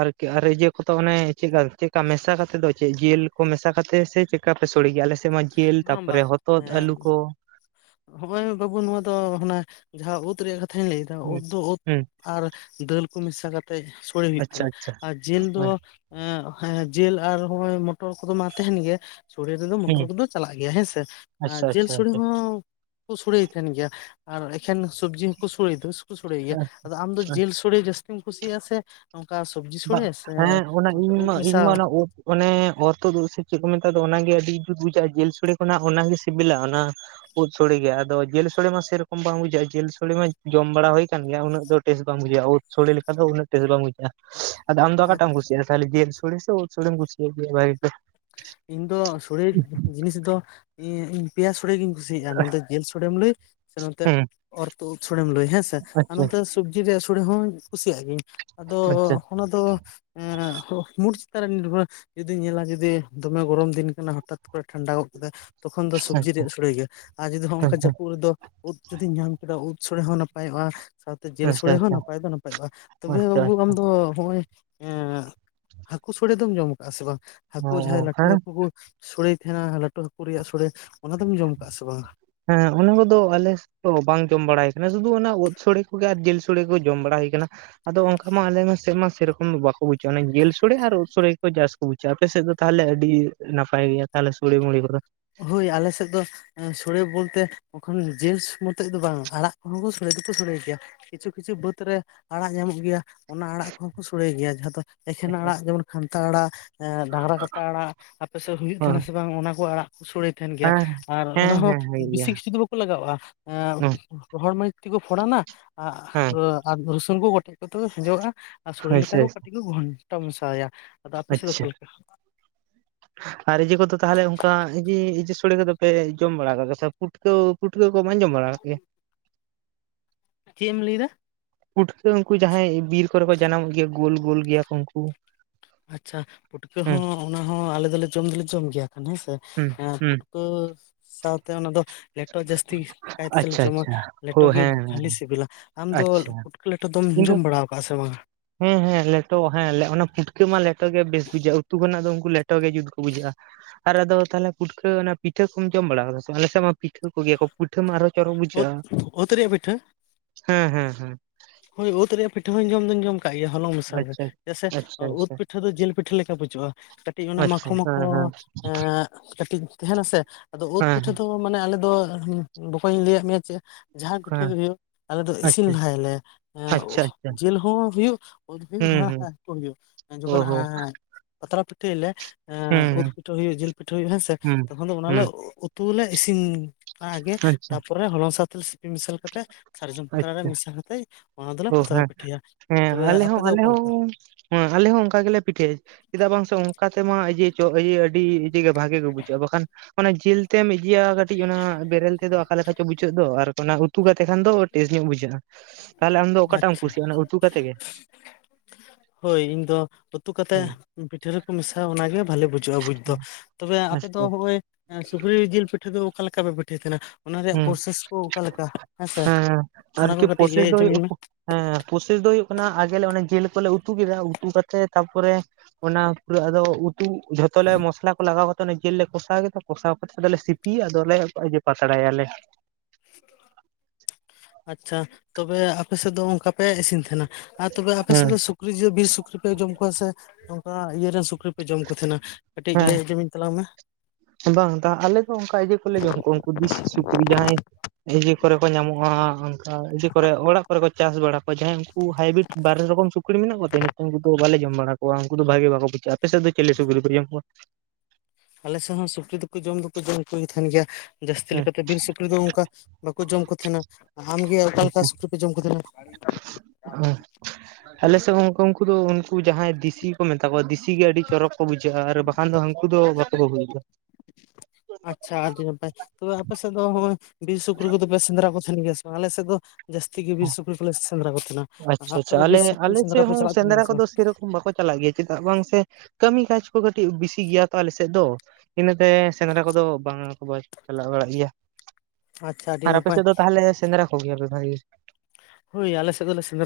ᱟᱨᱠᱤ ᱟᱨ ᱤᱭᱟᱹ ᱠᱚᱫᱚ ᱚᱱᱮ ᱪᱮᱫᱠᱟ ᱪᱮᱫᱠᱟ ᱢᱮᱥᱟ ᱠᱟᱛᱮᱫ ᱫᱚ ᱪᱮᱫ ᱡᱤᱞ ᱠᱚ ᱢᱮᱥᱟ ᱠᱟᱛᱮ ᱥᱮ ᱪᱮ [inaudible] ᱥᱚᱲᱮ ᱜᱮᱭᱟ ᱟᱞᱮ ᱥᱮᱫ ᱢᱟ ᱡᱤᱞ ᱛᱟᱯᱚᱨᱮ ᱦᱚᱛᱚᱫ ᱟᱹᱞᱩ ᱠᱚ ᱱᱚᱜᱼᱚᱭ ᱵᱟᱹᱵᱩ ᱱᱚᱣᱟ ᱫᱚ ᱚᱱᱮ ᱡᱟᱦᱟᱸ ᱩᱫ ᱨᱮᱭᱟᱜ ᱠᱟᱛᱷᱟᱧ ᱞᱟᱹᱭᱫᱟ ᱩᱫ ᱦᱩᱸ ᱫᱚ ᱩᱫ ᱦᱩᱸ ᱟᱨ ᱫᱟᱹᱞ ᱠᱚ ᱢᱮᱥᱟ ᱠᱟᱛᱮᱫ ᱥᱳᱲᱮ ᱦᱩᱭᱩᱜ ᱟᱪᱪᱷᱟ ᱛᱟᱦᱮᱱᱟ ᱟᱪᱪᱷᱟ ᱟᱨ ᱡᱤᱞ ᱫᱚ ᱦᱳᱭ ᱮ ᱦᱮ ᱡᱤᱞ ᱟᱨ ᱱᱚᱜᱚᱭ ᱢᱚᱴᱚᱨ ᱠᱚᱫᱚ ᱢᱟ ᱛᱟᱦᱮᱱ ᱜᱮ ᱥᱚᱲᱮ ᱨᱮᱫᱚ ᱦᱩᱸ ᱢᱚᱴᱚᱨ ᱠᱚᱫᱚ ᱪᱟᱞᱟᱜ ᱜᱮᱭᱟ ᱦᱮᱸᱥᱮ ᱟᱪᱪᱷᱟ ᱡᱤᱞ ᱟᱪᱪᱷᱟ ᱥᱳᱚᱲᱮ ᱟᱪᱪᱷᱟ ᱦᱚᱸ [unintelligible] ᱥᱚᱲᱮᱭ ᱛᱟᱦᱮᱱ ᱜᱮᱭᱟ ᱟᱨ ᱮᱠᱷᱮᱱ ᱥᱚᱵᱽᱡᱤ ᱦᱚᱸᱠᱚ ᱥᱚᱲᱮ [inaudible] ᱠᱚ ᱥᱚᱲᱮ ᱜᱮᱭᱟ ᱟᱫᱚ ᱟᱢᱫᱚ ᱡᱤᱞ ᱥᱳᱲᱮ ᱡᱟᱹᱥᱛᱤᱢ ᱠᱩᱥᱤᱭᱟᱜᱼᱟ ᱥᱮ ᱱᱚᱝᱠᱟ ᱦᱮᱸ ᱚᱱᱟ ᱤᱧ ᱢᱟ ᱤᱧᱢᱟ ᱚᱱᱟ ᱩᱫ ᱚᱱᱮ ᱚᱛᱚᱫ ᱥᱮ ᱪᱮᱫ ᱠᱚ ᱢᱮᱛᱟᱜ ᱟ ᱫᱚ ᱚᱱᱟᱜᱮ ᱟᱹᱰᱤ ᱡᱩᱛ ᱵᱩᱡᱷᱟᱹᱜᱼᱟ ᱡᱤᱞ ᱥᱚᱲᱮ ᱠᱷᱚᱱᱟᱜ ᱚᱱᱟᱜᱮ ᱥᱤᱵᱤᱞᱟ ᱚᱱᱟ ᱩᱫ ᱥᱚᱲᱮ ᱜᱮᱭᱟ ᱟᱫᱚ ᱡᱤᱞ ᱥᱚᱲᱮ ᱢᱟ ᱥᱮᱨᱚᱠᱚᱢ ᱵᱟᱝ ᱵᱩᱡᱷᱟᱹᱜᱼᱟ ᱡᱤᱞ ᱥᱚᱲᱮ ᱢᱟ ᱡᱚᱢ ᱵᱟᱲᱟ ᱦᱩᱭ ᱟᱠᱟᱱ ᱜᱮᱭᱟ ᱩᱱᱟᱹ ᱫᱚ ᱴᱮᱥ ᱵᱟᱝ ᱵᱩᱡᱟᱹᱜᱼᱟ ᱩᱫ ᱥᱳᱲᱮ ᱞᱮᱠᱟ ᱫᱚ ᱩᱱᱟᱹ ᱴᱮᱥ ᱵᱟᱝ ᱵᱩᱡᱷᱟ. ᱜᱼᱟ ᱟᱫᱚ ᱟᱢᱫᱚ ᱚᱠᱟᱴᱟᱜ ᱮᱢ ᱠᱩᱥᱤᱭᱟᱜ ᱟ ᱡᱤᱞ ᱥᱳᱲᱮ ᱥᱮ ᱥᱳᱲᱤᱢ ᱠᱩᱥᱤᱭᱟ [inaudible] ᱤᱧ ᱫᱚ ᱥᱳᱲᱮ ᱡᱤᱱᱤᱥ ᱫᱚ ᱤ ᱤ ᱯᱮᱭᱟ ᱥᱚᱲᱮ ᱜᱤᱧ ᱠᱩᱥᱤᱭᱟᱜᱼᱟ ᱱᱚᱱᱛᱮ ᱡᱤᱞ ᱥᱚᱲᱮᱢ ᱞᱟᱹᱭ ᱥᱮ ᱱᱚᱱᱛᱮ ᱦᱩᱸ ᱚᱨᱛᱚᱫ ᱩᱫ ᱥᱳᱲᱮᱢ ᱞᱟᱹᱭ ᱦᱮᱸᱥᱮ ᱟᱨ ᱟᱪᱪᱷᱟ ᱱᱚᱛᱮ ᱥᱚᱵᱽᱡᱤ ᱨᱮᱭᱟᱜ ᱥᱳᱲᱮ ᱦᱚᱸᱧ ᱠᱩᱥᱤᱭᱟᱜ ᱜᱤᱭᱟᱹᱧ ᱟᱫᱚ ᱟᱪᱪᱷᱟ ᱚᱱᱟ ᱫᱚ ᱮᱸᱻ ᱢᱩᱴ ᱪᱮᱛᱟᱱ ᱨᱮ ᱱᱤᱨᱵᱷᱚᱨ ᱡᱩᱫᱤ ᱧᱮᱞᱟ ᱡᱩᱫᱤ ᱫᱚᱢᱮ ᱜᱚᱨᱚᱢ ᱫᱤᱱ ᱠᱟᱱᱟ ᱦᱚᱴᱟᱛ ᱠᱚᱨᱮ ᱴᱷᱟᱱᱰᱟ ᱜᱚᱫ ᱠᱮᱫᱟᱭ ᱛᱚᱠᱷᱚᱱ ᱫᱚ ᱥᱚᱵᱽᱡᱤ ᱨᱮᱭᱟᱜ ᱥᱳᱲᱮ ᱜᱮᱭᱟ ᱟᱨ ᱡᱩᱫᱤ ᱱᱚᱝᱠᱟ ᱡᱟᱹᱯᱩᱫ ᱨᱮᱫᱚ ᱩᱫ ᱡᱩᱫᱤᱧ ᱧᱟᱢ ᱠᱮᱫᱟ ᱩᱫ ᱥᱳᱲᱮ ᱦᱚᱸ ᱱᱟᱯᱟᱭᱚᱜᱼᱟ ᱥᱟᱶᱛᱮ ᱡᱤᱞ ᱟᱪᱪᱷᱟ ᱥᱳᱲᱮ ᱦᱚᱸ ᱱᱟᱯᱟᱭ ᱫᱚ ᱱᱟᱯᱟᱭᱚᱜᱼᱟ ᱟᱪᱪᱷᱟ ᱛᱚᱵᱮ ᱟᱪᱪᱷᱟ ᱵᱟᱹᱵᱩ ᱟᱢ ᱫᱚ ᱱᱚᱜ ᱚᱭ ᱮ ᱦᱟᱹᱠᱩ ᱥᱳᱲᱮ ᱫᱚᱢ ᱡᱚᱢ ᱠᱟᱜᱼᱟ ᱥᱮ ᱵᱟᱝ ᱦᱟᱹᱠᱩ ᱡᱟᱦᱟᱭ ᱚ ᱞᱟᱹᱴᱩ ᱦᱮᱸ ᱦᱟᱹᱠᱩ ᱠᱚ ᱥᱚᱲᱮ ᱛᱟᱦᱮᱱᱟ ᱞᱟᱹᱴᱩ ᱦᱟᱹᱠᱩ ᱨᱮᱭᱟᱜ ᱥᱚᱲᱮ ᱚᱱᱟ ᱫᱚᱢ ᱡᱚᱢ ᱠᱟᱜᱼᱟ ᱥᱮ ᱵᱟᱝ ᱦᱮᱸ ᱚᱱᱟ ᱠᱚᱫᱚ ᱟᱞᱮ ᱛᱚ ᱵᱟᱝ ᱡᱚᱢ ᱵᱟᱲᱟ ᱦᱩᱭ ᱠᱟᱱᱟ ᱥᱩᱫᱷᱩ ᱚᱱᱟ ᱩᱫ ᱥᱚᱲᱮ ᱠᱚᱜᱮ ᱟᱨ ᱡᱤᱞ ᱥᱚᱲᱮ ᱠᱚ ᱡᱚᱢ ᱵᱟᱲᱟ ᱦᱩᱭ ᱠᱟᱱᱟ ᱟᱫᱚ ᱚᱱᱠᱟ ᱢᱟ ᱟᱞᱮ ᱢᱟ ᱥᱮᱫ ᱢᱟ ᱥᱮᱨᱚᱠᱚᱢ ᱵᱟᱠᱚ [inaudible] ᱡᱤᱞ ᱥᱚᱲᱮ ᱟᱨ ᱩᱫ ᱥᱚᱲᱮ ᱜᱮᱠᱚ ᱡᱟᱥ ᱵᱩᱡᱷᱟᱹ ᱟᱯᱮ ᱥᱮᱫ ᱫᱚ ᱛᱟᱦᱚᱞᱮ ᱟᱹᱰᱤ ᱱᱟᱯᱟᱭ ᱜᱮᱭᱟ ᱛᱟᱦᱚᱞᱮ ᱥᱚᱲᱮ ᱢᱩᱲᱟᱹ ᱠᱚᱫᱚ ᱦᱳᱭ ᱟᱞ ᱥᱮᱫ ᱫᱚ ᱥᱚᱲᱮ ᱵᱚᱞᱛᱮ ᱮᱠᱷᱚᱱ ᱡᱤᱱᱥ ᱢᱚᱛᱚᱪ ᱫᱚ ᱵᱟᱝ ᱟᱲᱟᱜ ᱠᱚᱦᱚᱸ ᱥᱳᱲᱮ ᱫᱚᱠᱚ ᱥᱳᱲᱮ ᱜᱮᱭᱟ ᱠᱤᱪᱷᱩ ᱠᱤᱪᱷᱩ ᱵᱟᱹᱫᱽ ᱨᱮ ᱟᱲᱟᱜ ᱧᱟᱢᱚᱜ ᱜᱮᱭᱟ ᱚᱱᱟ ᱟᱲᱟᱜ ᱠᱚᱦᱚᱸ ᱠᱚ ᱥᱚᱲᱮᱭ ᱜᱮᱭᱟ ᱡᱟᱦᱟᱸ ᱫᱚ ᱮᱠᱷᱮᱱ ᱦᱮᱸ ᱟᱲᱟᱜ ᱡᱮᱢᱚᱱ ᱠᱷᱟᱱᱛᱟ ᱟᱲᱟᱜ ᱦᱮᱸ ᱰᱟᱝᱨᱟ ᱠᱟᱴᱟ ᱟᱲᱟᱜ ᱟᱯᱮᱥᱮᱫ ᱦᱩᱭᱩᱜ ᱦᱮᱸ ᱛᱟᱦᱮᱸᱱᱟ ᱥᱮ ᱵᱟᱝ ᱚᱱᱟ ᱠᱚ ᱟᱲᱟᱜ ᱠᱚ ᱥᱳᱲᱮ ᱛᱟᱦᱮᱱ ᱜᱮᱭᱟ ᱦᱮᱸ ᱟᱨ ᱚᱱᱟ ᱦᱮᱸ ᱦᱚᱸ ᱦᱮᱸ ᱦᱩᱭᱩᱜ ᱜᱮᱭᱟ ᱵᱮᱥᱤ ᱠᱤᱪᱷᱩ ᱫᱚ ᱵᱟᱠᱚ ᱞᱟᱜᱟᱣᱼᱟ ᱮ ᱦᱮᱸ ᱨᱚᱦᱚᱲ ᱢᱟᱹᱨᱤᱪ ᱛᱮᱠᱚ ᱯᱷᱳᱲᱟᱱᱟ ᱟᱨ ᱨᱚᱥᱩᱱ ᱠᱚ ᱠᱚᱴᱮᱡ ᱠᱚ ᱠᱷᱚᱡᱚᱜᱼᱟ ᱟᱨ ᱥᱚᱨᱮ ᱞᱮᱠᱟ ᱟᱪᱪᱷᱟ ᱠᱚ ᱠᱟᱹᱴᱤᱡ ᱠᱚ ᱜᱷᱚᱱᱴᱟ ᱢᱚᱥᱟᱭᱟ ᱟᱫᱚ ᱟᱯᱮ ᱥᱮᱫ ᱫᱚ ᱟᱪᱪᱷᱟ ᱚᱠᱟ ᱞᱮᱠᱟ? ᱟᱨ ᱤᱡᱮ ᱠᱚᱫᱚ ᱛᱟᱦᱞᱮ ᱚᱱᱠᱟ ᱤᱭᱟᱹ ᱥᱚᱲᱮ ᱠᱚᱫᱚ ᱯᱮ ᱡᱚᱢ ᱵᱟᱲᱟ ᱠᱟᱜ ᱜᱮ ᱥᱮ ᱯᱩᱴ ᱯᱩᱠᱟᱹᱣ ᱯᱩᱴᱠᱟᱹ ᱠᱚᱢ ᱟᱸᱡᱚᱢ ᱵᱟᱲᱟ ᱠᱫ ᱜᱮᱭᱟ? ᱪᱮᱫ ᱮᱢ ᱞᱟᱹᱭ ᱮᱫᱟ ᱯᱩᱴᱷᱠᱟᱹ ᱩᱱᱠᱩ ᱡᱟᱦᱟᱭ ᱵᱤᱨ ᱠᱚᱨᱮ ᱠᱚ ᱡᱟᱱᱟᱢᱚᱜ ᱜᱮᱭᱟ ᱜᱳᱞ ᱜᱳᱞ ᱜᱮᱭᱟ ᱠᱚ ᱩᱱᱠᱩ ᱟᱪᱪᱷᱟ ᱯᱩᱴᱠᱟᱹ ᱦᱩᱸ ᱦᱚᱸ ᱚᱱᱟ ᱦᱚᱸ ᱟᱞᱮ ᱫᱚᱞᱮ ᱡᱚᱢ ᱫᱚᱞᱮ ᱡᱚᱢ ᱜᱮᱭᱟ ᱠᱷᱟᱱ ᱦᱮᱸᱥᱮ ᱦᱩᱸ ᱦᱩᱸ ᱠᱚ ᱥᱟᱶᱛᱮ ᱚᱱᱟ ᱫᱚ ᱞᱮᱴᱚ ᱡᱟᱹᱥᱛᱤ ᱠᱟᱭ ᱛᱮᱞᱮ ᱟᱪᱪᱷᱟ ᱡᱚᱢᱟ ᱟᱪᱪᱷᱟ ᱦᱳ ᱞᱮᱴᱚ ᱜᱮ ᱦᱮᱸ ᱵᱷᱟᱞᱤ ᱦᱮᱸ ᱥᱤᱵᱤᱞᱟ ᱟᱢᱫᱚ ᱟᱪᱪᱷᱟ ᱯᱷᱩᱴᱠᱟᱹ ᱞᱮᱴᱚ ᱫᱚᱢ ᱤᱧ ᱫᱚ ᱡᱚᱢ ᱵᱟᱲᱟ ᱟᱠᱟᱫᱼᱟ ᱥᱮ ᱵᱟᱝᱟ ᱦᱮᱸ ᱦᱮᱸ ᱞᱮᱴᱚ ᱦᱮᱸ ᱚᱱᱟ ᱯᱩᱴᱠᱟᱹ ᱢᱟ ᱞᱮᱴᱚ ᱜᱮ ᱵᱮᱥ ᱵᱩᱡᱷᱟᱹᱜᱼᱟ ᱩᱛᱩ ᱠᱷᱚᱱᱟᱜ ᱫᱚ ᱩᱱᱠᱩ ᱞᱮᱴᱚ ᱜᱮ ᱡᱩᱛ ᱠᱚ ᱵᱩᱡᱷᱟᱹᱜᱼᱟ ᱟᱨ ᱟᱫᱚ ᱛᱟᱦᱚᱞᱮ ᱯᱩᱴᱷᱟᱹ ᱚᱱᱟ ᱯᱤᱴᱷᱟᱹ ᱠᱚᱢ ᱡᱚᱢ ᱵᱟᱲᱟ ᱠᱟᱫᱟ ᱥᱮ ᱵᱟᱝ ᱟᱞᱮᱥᱮᱫ ᱢᱟ ᱯᱤᱴᱷᱟᱹ ᱠᱚᱜᱮᱭᱟ ᱠᱚ ᱯᱤᱴᱷᱟᱹ ᱢᱟ ᱟᱨ ᱪᱚᱨᱚᱠ ᱩᱫ ᱵᱩᱡᱷᱟᱹᱜᱼᱟ ᱩᱫ ᱨᱮᱭᱟᱜ ᱯᱤᱴᱷᱟᱹ [inaudible] ᱦᱮᱸ ᱦᱮᱸ ᱦᱮᱸ ᱦᱳᱭ ᱳᱫ ᱨᱮᱭᱟᱜ ᱯᱤᱴᱷᱟᱹ ᱦᱚᱸᱧ ᱡᱚᱢ ᱫᱩᱧ ᱡᱚᱢ ᱠᱟᱜ ᱜᱮᱭᱟ ᱦᱚᱞᱚᱝ ᱢᱮᱥᱟᱞ ᱨᱮ ᱟᱪᱪᱷᱟ ᱪᱮᱫᱟᱜ ᱥᱮ ᱟᱪᱪᱷᱟ ᱩᱫ ᱟᱪᱪᱷᱟ ᱯᱤᱴᱷᱟᱹ ᱫᱚ ᱡᱤᱞ ᱯᱤᱴᱷᱟᱹ ᱞᱮᱠᱟ ᱵᱟᱹᱪᱩᱜᱼᱟ᱾ ᱠᱟᱹᱴᱤᱡ ᱚᱱᱟ ᱟᱪᱪᱷᱟ ᱢᱟᱠᱷ ᱦᱮᱸ ᱢᱟᱠᱚ ᱦᱮᱸ ᱮ ᱠᱟᱹᱴᱤᱡ ᱛᱟᱦᱮᱱᱟᱥᱮ ᱟᱫᱚ ᱩᱫ ᱦᱮᱸ ᱦᱮᱸ ᱯᱤᱴᱷᱟᱹ ᱫᱚ ᱢᱟᱱᱮ ᱟᱞᱮ ᱫᱚ ᱵᱚᱠᱚᱧ ᱞᱟᱹᱭᱟᱫ ᱢᱮᱭᱟ ᱪᱮᱫ᱾ ᱡᱟᱦᱟᱸ ᱯᱤᱴᱷᱟᱹ ᱜᱮ ᱦᱩᱭᱩᱜ ᱟᱞᱮ ᱫᱚ ᱤᱥᱤᱱ ᱟᱪᱪᱷᱟ ᱞᱟᱦᱟᱭᱟᱞᱮ᱾ ᱟᱪᱪᱷᱟ ᱟᱪᱪᱷᱟ ᱡᱮᱞ ᱦᱚᱸ ᱦᱩᱭᱩᱜ ᱦᱩᱭᱩᱜ ᱦ ᱦᱩᱸ [inaudible] ᱦᱩᱸ ᱦ ᱦᱩᱭᱩᱜ [inaudible] ᱡᱚᱠᱷᱚᱱ᱾ ᱚᱦᱚ ᱯᱟᱛᱲᱟ ᱯᱤᱴᱷᱟᱹᱭᱟᱞᱮ, ᱩᱫ ᱦᱩᱸ ᱯᱤᱴᱷᱟᱹ ᱦᱩᱭᱩᱜᱼᱟ, ᱡᱤᱞ ᱯᱤᱴᱷᱟᱹ ᱦᱩᱭᱩᱜᱼᱟ ᱦᱮᱸᱥ᱾ ᱦᱩᱸ ᱛᱚᱠᱷᱚᱱ ᱫᱚ ᱚᱱᱟᱞᱮ ᱦᱩᱸ ᱩᱛᱩᱞᱮ ᱤᱥᱤᱱ ᱠᱟ ᱜᱮ ᱟᱪᱪᱷᱟ ᱛᱟᱯᱚᱨ᱾ ᱛᱟᱨᱯᱚᱨᱮ ᱦᱚᱞᱚᱝ ᱥᱟᱛᱮ ᱥᱤᱯᱤ ᱢᱮᱥᱟᱞ ᱠᱟᱛᱮ, ᱥᱟᱨᱡᱚᱢ ᱯᱟᱛᱲᱟ ᱨᱮ ᱟᱪᱪᱷᱟ ᱢᱮᱥᱟᱞ ᱠᱟᱛᱮ ᱚᱱᱟ ᱫᱚᱞᱮ ᱚ ᱯᱟᱛᱲᱟ ᱦᱮᱸ ᱯᱤᱴᱷᱟᱹᱭᱟ, ᱦᱮᱸ ᱛᱚᱵᱮ ᱟᱞᱮ ᱟᱯᱮ ᱦᱚᱸ ᱫᱚ ᱟᱞᱮ ᱚᱠᱟ ᱞᱮᱠᱟ᱾ ᱦᱚᱸ ᱦᱮᱸ ᱟᱞᱮ ᱦᱚᱸ ᱚᱱᱠᱟ ᱜᱮᱞᱮ ᱯᱤᱴᱷᱟᱹᱭᱟ, ᱪᱮᱫᱟᱜ ᱵᱟᱝᱥ ᱚᱱᱠᱟ ᱛᱮᱢᱟ [unintelligible] ᱤᱭᱟᱹ᱾ ᱟᱹᱰᱤ ᱵᱷᱟᱜᱤ ᱜᱮ ᱵᱩᱡᱷᱟᱹᱜᱼᱟ, ᱵᱟᱠᱷᱟᱱ ᱚᱱᱟ ᱡᱤᱞᱛᱮᱢ ᱤᱡᱤᱭᱟ᱾ ᱠᱟᱹᱴᱤᱡ ᱚᱱᱟ ᱵᱮᱨᱮᱞ ᱛᱮ ᱫᱚ ᱚᱠᱟ ᱞᱮᱠᱟ ᱪᱚ ᱵᱩᱡᱷᱟᱹᱜ ᱫᱚ, ᱟᱨ ᱚᱱᱟ ᱩᱛᱩ ᱠᱟᱛᱮ ᱠᱷᱟᱱ ᱫᱚ ᱴᱮᱥᱴ ᱧᱚᱜ ᱵᱩᱡᱷᱟᱹᱜᱼᱟ, ᱛᱟᱦᱞᱮ ᱟᱢ ᱫᱚ ᱚᱠᱟᱴᱟᱜ ᱮᱢ ᱟᱪᱪᱷᱟ ᱠᱩᱥᱤᱭᱟᱜᱼᱟ ᱚᱱᱟ ᱩᱛᱩ ᱠᱟᱛᱮ ᱜᱮ᱾ [inaudible] ᱦᱳᱭ ᱤᱧ ᱫᱚ ᱩᱛᱩ ᱠᱟᱛᱮ, ᱦᱮᱸ ᱯᱤᱴᱷᱟᱹ ᱨᱮᱠᱚ ᱢᱮᱥᱟ ᱚ ᱜᱮ ᱵᱷᱟᱹᱞᱤ ᱵᱩᱡᱷᱟᱹ᱾ ᱵᱩᱡᱼᱟ ᱵᱩᱡ ᱫᱚ ᱦᱮᱸ, ᱛᱚᱵᱮ ᱟᱯᱮ ᱟᱪᱪᱷᱟ ᱫᱚ ᱱᱚᱜᱼᱚᱭ ᱥᱩᱠᱨᱤ ᱡᱤᱞ ᱯᱤᱴᱷᱟᱹ ᱫᱚ ᱚᱠᱟ ᱞᱮᱠᱟ ᱯᱮ ᱯᱤᱴᱷᱟᱹᱭ ᱛᱟᱦᱮᱱᱟ? ᱚᱱᱟ ᱨᱮᱭᱟᱜ ᱦᱩᱸ ᱯᱨᱚᱥᱮᱥ ᱠᱚ ᱚᱠᱟ ᱞᱮᱠᱟ? ᱦᱮᱸᱥᱮ ᱦᱮᱸ ᱚᱱᱟ ᱟᱨᱠᱤ ᱠᱚ ᱠᱟᱹᱴᱤᱡ ᱯᱨᱚᱥᱮᱥ ᱞᱟᱹᱭ ᱫᱚ ᱟᱸᱡᱚᱢ ᱟᱹᱧ ᱦᱩᱭᱩᱜ ᱢᱮ᱾ ᱦᱮᱸ ᱯᱚᱥᱮᱥ ᱫᱚ ᱦᱩᱭᱩᱜ ᱠᱟᱱᱟ, ᱟᱜᱮᱞ ᱚᱱ ᱡᱤᱞ ᱠᱚᱞᱮ ᱩᱛᱩ ᱠᱮᱫᱟ, ᱩᱛᱩ ᱠᱟᱛᱮᱜ ᱛᱟᱨᱯᱚᱨᱮ ᱚᱱᱟ ᱯᱩᱨᱟᱹ ᱟᱫᱚ ᱛᱩ ᱡᱷᱚᱛᱚᱮ ᱢᱚᱥᱞᱟ ᱠᱚ ᱞᱟᱜᱟᱣ ᱠᱟᱛᱮ ᱡᱤᱞ ᱞᱮ ᱠᱚᱥᱟᱣ ᱠᱮᱫᱟ, ᱠᱚᱥᱟᱣ ᱠᱟᱛᱮ ᱟᱫᱚᱞᱮ ᱥᱤᱯᱤᱭᱟ ᱟᱫᱚᱞᱮ ᱯᱟ [unintelligible] ᱪᱟᱲᱟᱭᱞᱮ ᱟᱪᱷᱟ ᱛᱚᱵᱮ ᱟᱯᱮ ᱥᱮᱫ ᱫᱚ ᱚᱱᱠᱟᱯᱮ ᱤᱥᱤᱱ ᱛᱟᱦᱮᱱᱟ, ᱟᱨ ᱛᱚᱵᱮ ᱟᱯᱮ ᱥᱮᱫ ᱦᱮᱸ ᱫᱚ ᱥᱩ ᱥᱩᱠᱨᱤ ᱡ ᱵᱤᱨ ᱥᱩᱠᱨᱤ ᱯᱮ ᱡᱚᱢ ᱠᱚᱣᱟ ᱥᱮ, ᱱᱚᱝᱠᱟ ᱤᱭᱟᱹᱟᱹᱨ ᱨᱮᱱ ᱥᱩᱠᱨᱤ ᱯᱮ ᱡᱚᱢ ᱠᱚ ᱛᱟᱦᱮᱱᱟ᱾ ᱠᱟᱹᱴᱤᱡ ᱞᱟᱹᱭ ᱟᱸᱚᱢᱟᱹᱧ ᱛᱟᱝ ᱢᱮ? ᱵᱟᱝᱟᱦ ᱟᱞᱮ ᱫᱚ ᱚᱱᱠᱟ, ᱤᱭᱟᱹ ᱠᱚᱞᱮ ᱡᱚᱢ ᱠᱚᱣᱟ ᱩᱱᱠᱩ ᱫᱤᱥᱤ ᱥᱩᱠᱨᱤ ᱡᱟᱦᱟᱸᱭ ᱤᱭᱟᱹ ᱠᱚᱨᱮ ᱠᱚ ᱧᱟᱢᱚᱜᱼᱟ, ᱚᱱᱠᱟ ᱤᱭᱟᱹ ᱠᱚᱨᱮ ᱚᱲᱟᱜ ᱠᱚᱨᱮ ᱠᱚ ᱪᱟᱥ ᱵᱟᱲᱟ ᱠᱚᱣᱟ, ᱡᱟᱦᱟᱸᱭ ᱦᱟᱭᱵᱨᱤᱰ ᱵᱟᱨᱮ ᱨᱚᱠᱚᱢ ᱥᱩᱠᱨᱤ ᱢᱮᱱᱟᱜ ᱠᱚᱛᱮ, ᱤᱱᱟᱹ ᱩᱱᱠᱩ ᱫᱚ ᱵᱟᱮ ᱡᱚᱢ ᱵᱟᱲᱟ ᱠᱚᱣᱟ, ᱩᱱᱠᱩ ᱫᱚ ᱵᱷᱟᱜᱮ ᱵᱟᱠᱚᱩᱷᱟᱹᱜᱼᱟ᱾ ᱯᱮᱥᱮ ᱫᱚ ᱪᱮᱞᱮ ᱥᱩᱜᱨᱤ ᱯᱮ ᱡᱚᱢ ᱠᱚᱳᱣᱟ᱾ ᱟᱞᱮ ᱥᱮᱫ ᱦᱚᱸ, ᱥᱩᱠᱨᱤ ᱫᱚᱠᱚ ᱡᱚᱢ ᱫᱚᱠᱚ ᱡᱚᱢ ᱠᱚ ᱛᱟᱦᱮᱱ ᱜᱮᱭᱟ᱾ ᱡᱟᱹᱥᱛᱤ ᱦᱮᱸ ᱞᱮᱠᱟᱛᱮ ᱵᱤᱨ ᱥᱩᱠᱨᱤ ᱫᱚ ᱚᱱᱠᱟ ᱵᱟᱠᱚ ᱡᱚᱢ ᱠᱚ ᱛᱟᱦᱮᱸᱱᱟ᱾ ᱟᱢᱜᱮ ᱚᱠᱟ ᱞᱮᱠᱟ ᱥᱩᱠᱨᱤ ᱯᱮ ᱡᱚᱢ ᱠᱮᱫᱮᱟ᱾ ᱦ [unintelligible] ᱟᱞᱮᱥᱮᱫ ᱜᱚᱠ ᱩᱱᱠᱩ ᱫᱚ ᱩᱱᱠᱩ ᱡᱟᱦᱟᱸᱭ ᱫᱤᱥᱤ ᱠᱚ ᱢᱮᱛᱟ ᱠᱚᱣᱟ, ᱫᱮᱥᱤ ᱜᱮ ᱟᱹᱰᱤ ᱪᱚᱨᱚᱠ ᱠᱚ ᱵᱩᱡᱷᱟᱹᱜᱼᱟ, ᱟᱨ ᱵᱟᱠᱷᱟᱱ ᱫᱚ ᱠᱩ ᱫᱚ [unintelligible] ᱟᱪᱷᱟ ᱟᱹᱰᱤ ᱱᱟᱯᱟᱭ ᱛᱚᱵᱮ ᱟᱯᱮ ᱥᱮᱫ ᱫᱚ ᱵᱤᱨ ᱥᱩᱠᱨᱤ ᱠᱚᱫᱚᱯᱮ ᱥᱮᱸᱫᱽᱨᱟ ᱠᱚ ᱜᱮᱭᱟ ᱵᱟᱝ, ᱟᱞᱮ ᱥᱮᱫ ᱫᱚ ᱡᱟᱹᱥᱛᱤ ᱜᱮ ᱵᱤᱨ ᱥᱩᱠᱨᱤ ᱠᱚᱞᱮ ᱥᱮᱸᱫᱽᱨᱟ ᱠᱚ ᱛᱟᱦᱮᱱᱟ᱾ ᱟᱪᱪᱷᱟ ᱟᱯᱮ ᱟᱪᱪᱷᱟ ᱫᱚ ᱵᱤᱨ ᱟᱞᱮ ᱥᱩᱠᱨᱤ ᱥᱮᱸᱫᱽᱨᱟ ᱟᱞᱮᱥᱮᱫ ᱯᱮ ᱦᱚᱸ ᱪᱟᱞᱟᱜ ᱛᱟᱦᱮᱱ ᱥᱮᱸᱫᱽᱨᱟ ᱜᱮᱭᱟ ᱥᱮ ᱠᱚᱫᱚ ᱥᱮᱨᱚᱠᱚᱢ ᱵᱟᱠᱚ ᱪᱟᱞᱟᱜ ᱜᱮᱭᱟ ᱪᱮᱫᱟᱜ ᱵᱟᱝ ᱥᱮ ᱠᱟᱹᱢᱤ ᱠᱟᱡ ᱠᱚ ᱠᱟᱹᱴᱤᱡ ᱵᱤᱥᱤ ᱜᱮᱭᱟ ᱛᱚ ᱟᱞᱮᱥᱮᱫ ᱫᱚ ᱤᱱᱟᱹᱛᱮ ᱥᱮᱸᱫᱽᱨᱟ ᱠᱚᱫᱚ ᱵᱟᱝ ᱪᱟᱞᱟᱣ ᱵᱟᱲᱟᱜ ᱜᱮᱭᱟ ᱵᱟᱝ ᱟᱪᱪᱷᱟ ᱟᱹᱰᱤ ᱟᱨ ᱟᱯᱮ ᱱᱟᱯᱟᱭ ᱥᱮᱫ ᱫᱚ ᱛᱟᱦᱚᱞᱮ ᱥᱮᱸᱫᱽᱨᱟ ᱠᱚᱜᱭᱟ ᱵᱷ ᱜᱮ [unintelligible] ᱦᱳᱭ ᱟᱞᱮ ᱥᱮᱜ ᱫᱚᱞᱮ ᱥᱮᱱ